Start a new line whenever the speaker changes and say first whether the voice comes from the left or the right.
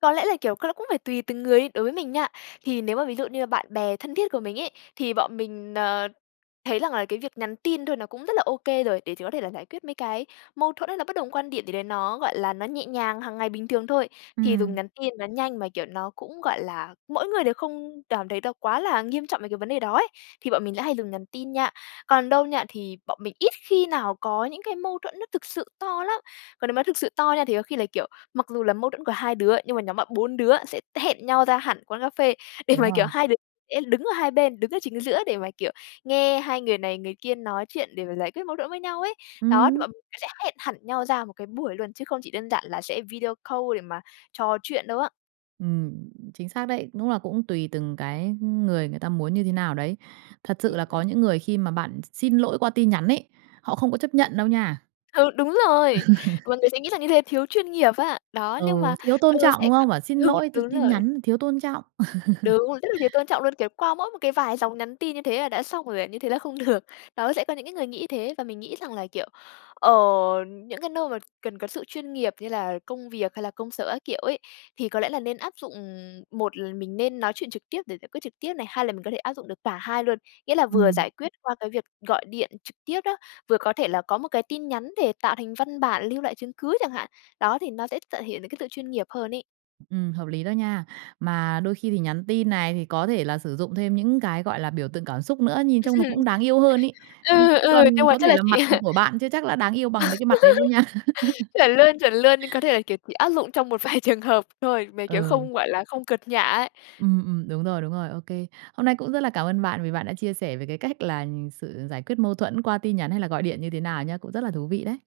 left: Có lẽ là, kiểu, c nó cũng phải tùy từng người ấy, đối với mình nha, thì nếu mà ví dụ như là bạn bè thân thiết của mình ấy, thì bọn mình, ờ, thấy rằng là cái việc nhắn tin thôi nó cũng rất là okay rồi, để chỉ có thể là giải quyết mấy cái mâu thuẫn hay là bất đồng quan điểm gì đấy, nó, gọi là, nó nhẹ nhàng, hàng ngày bình thường thôi. Thì dùng
right: Ừm.
left: nhắn tin nó nhanh mà, kiểu, nó cũng, gọi là, mỗi người đều không cảm thấy nó quá là nghiêm trọng về cái vấn đề đó ấy, thì bọn mình lại hay dùng nhắn tin nha. Còn đâu nha thì bọn mình ít khi nào có những cái mâu thuẫn nó thực sự to lắm. Còn nếu mà thực sự to nha thì có khi là, kiểu, mặc dù là mâu thuẫn của 2 đứa, nhưng mà nhóm bạn 4 đứa sẽ t hẹn nhau ra hẳn quán cà phê để
right: Đúng
left: mà, kiểu,
right: rồi.
left: 2 đứa sẽ đứng ở 2 bên đứng ở chính giữa để mà, kiểu, nghe 2 người này người kia nói chuyện để mà giải quyết mâu thuẫn với nhau ấy. Đó, thì
right: Ừm.
left: bọn mình sẽ hẹn hẳn nhau ra một cái buổi luôn chứ không chỉ đơn giản là sẽ video call để mà trò chuyện đâu á.
right: Ừm, chính xác đấy, đúng là cũng tùy từng cái ng người người ta muốn như thế nào đấy. Thật
left: Ưm
right: sự là
left: hừm.
right: có những người khi mà bạn x xin lỗi qua tin nhắn ấy, họ không có chấp nhận đâu nha.
left: Ừ, đúng
right: Ừ.
left: rồi, mọi người sẽ nghĩ rằng như thế thiếu chuyên nghiệp á. Đó, nhưng
right: Ừ,
left: mà,
right: thiếu tôn
left: ừ,
right: trọng,
left: sẽ
right: đúng
left: gọi
right: không? Bảo xin
left: đúng,
right: lỗi th
left: đúng
right: tin
left: rồi.
right: nhắn thiếu tôn trọng.
left: Đúng, rất là thiếu tôn trọng luôn, kiểu, qua mỗi một cái vài dòng nhắn tin như thế là đã xong rồi à? Như thế là không được. Đó, thì sẽ có những cái người nghĩ thế và mình nghĩ rằng là, kiểu, ở những cái nơi mà cần có sự chuyên nghiệp như là công việc hay là công sở các kiểu ấy, thì có lẽ là nên áp dụng một là mình nên nói chuyện trực tiếp để giải quyết trực tiếp này. Hai là mình có thể áp dụng được cả hai luôn, nghĩa là vừa
right: Ừm.
left: giải quyết qua cái việc gọi điện trực tiếp đó, vừa có thể là có một cái tin nhắn để tạo thành văn bản lưu lại chứng cứ chẳng hạn. Đó, thì nó sẽ thể hiện được cái sự chuyên nghiệp hơn ấy.
right: Ừm, hợp lý đó nha. Mà đôi khi thì nhắn tin này thì có thể là sử dụng thêm những cái, gọi là, biểu tượng cảm xúc nữa,
left: Ừm.
right: nhìn trông nó cũng đáng yêu hơn ấy. Ừ,
left: Ừ,
right: chứ
left: ừ, nhưng
right: còn
left: mà
right: có
left: chắc
right: thể
left: là
right: là
left: chỉ
right: mặt của bạn chưa chắc đã đáng yêu bằng mấy cái mặt đấy luôn nha.
left: Chuẩn luôn, chuẩn luôn, nhưng có thể là, kiểu, chỉ áp dụng trong một vài trường hợp thôi, mà, kiểu,
right: Ừ.
left: không, gọi là, không cợt nhả ấy.
right: Ừm, ừm, đúng rồi, đúng rồi. Ô kê. Hôm nay cũng rất là cảm ơn bạn vì bạn đã chia sẻ về cái cách là sự giải quyết mâu thuẫn qua tin nhắn hay là gọi điện như thế nào nhá, cũng rất là thú vị đấy.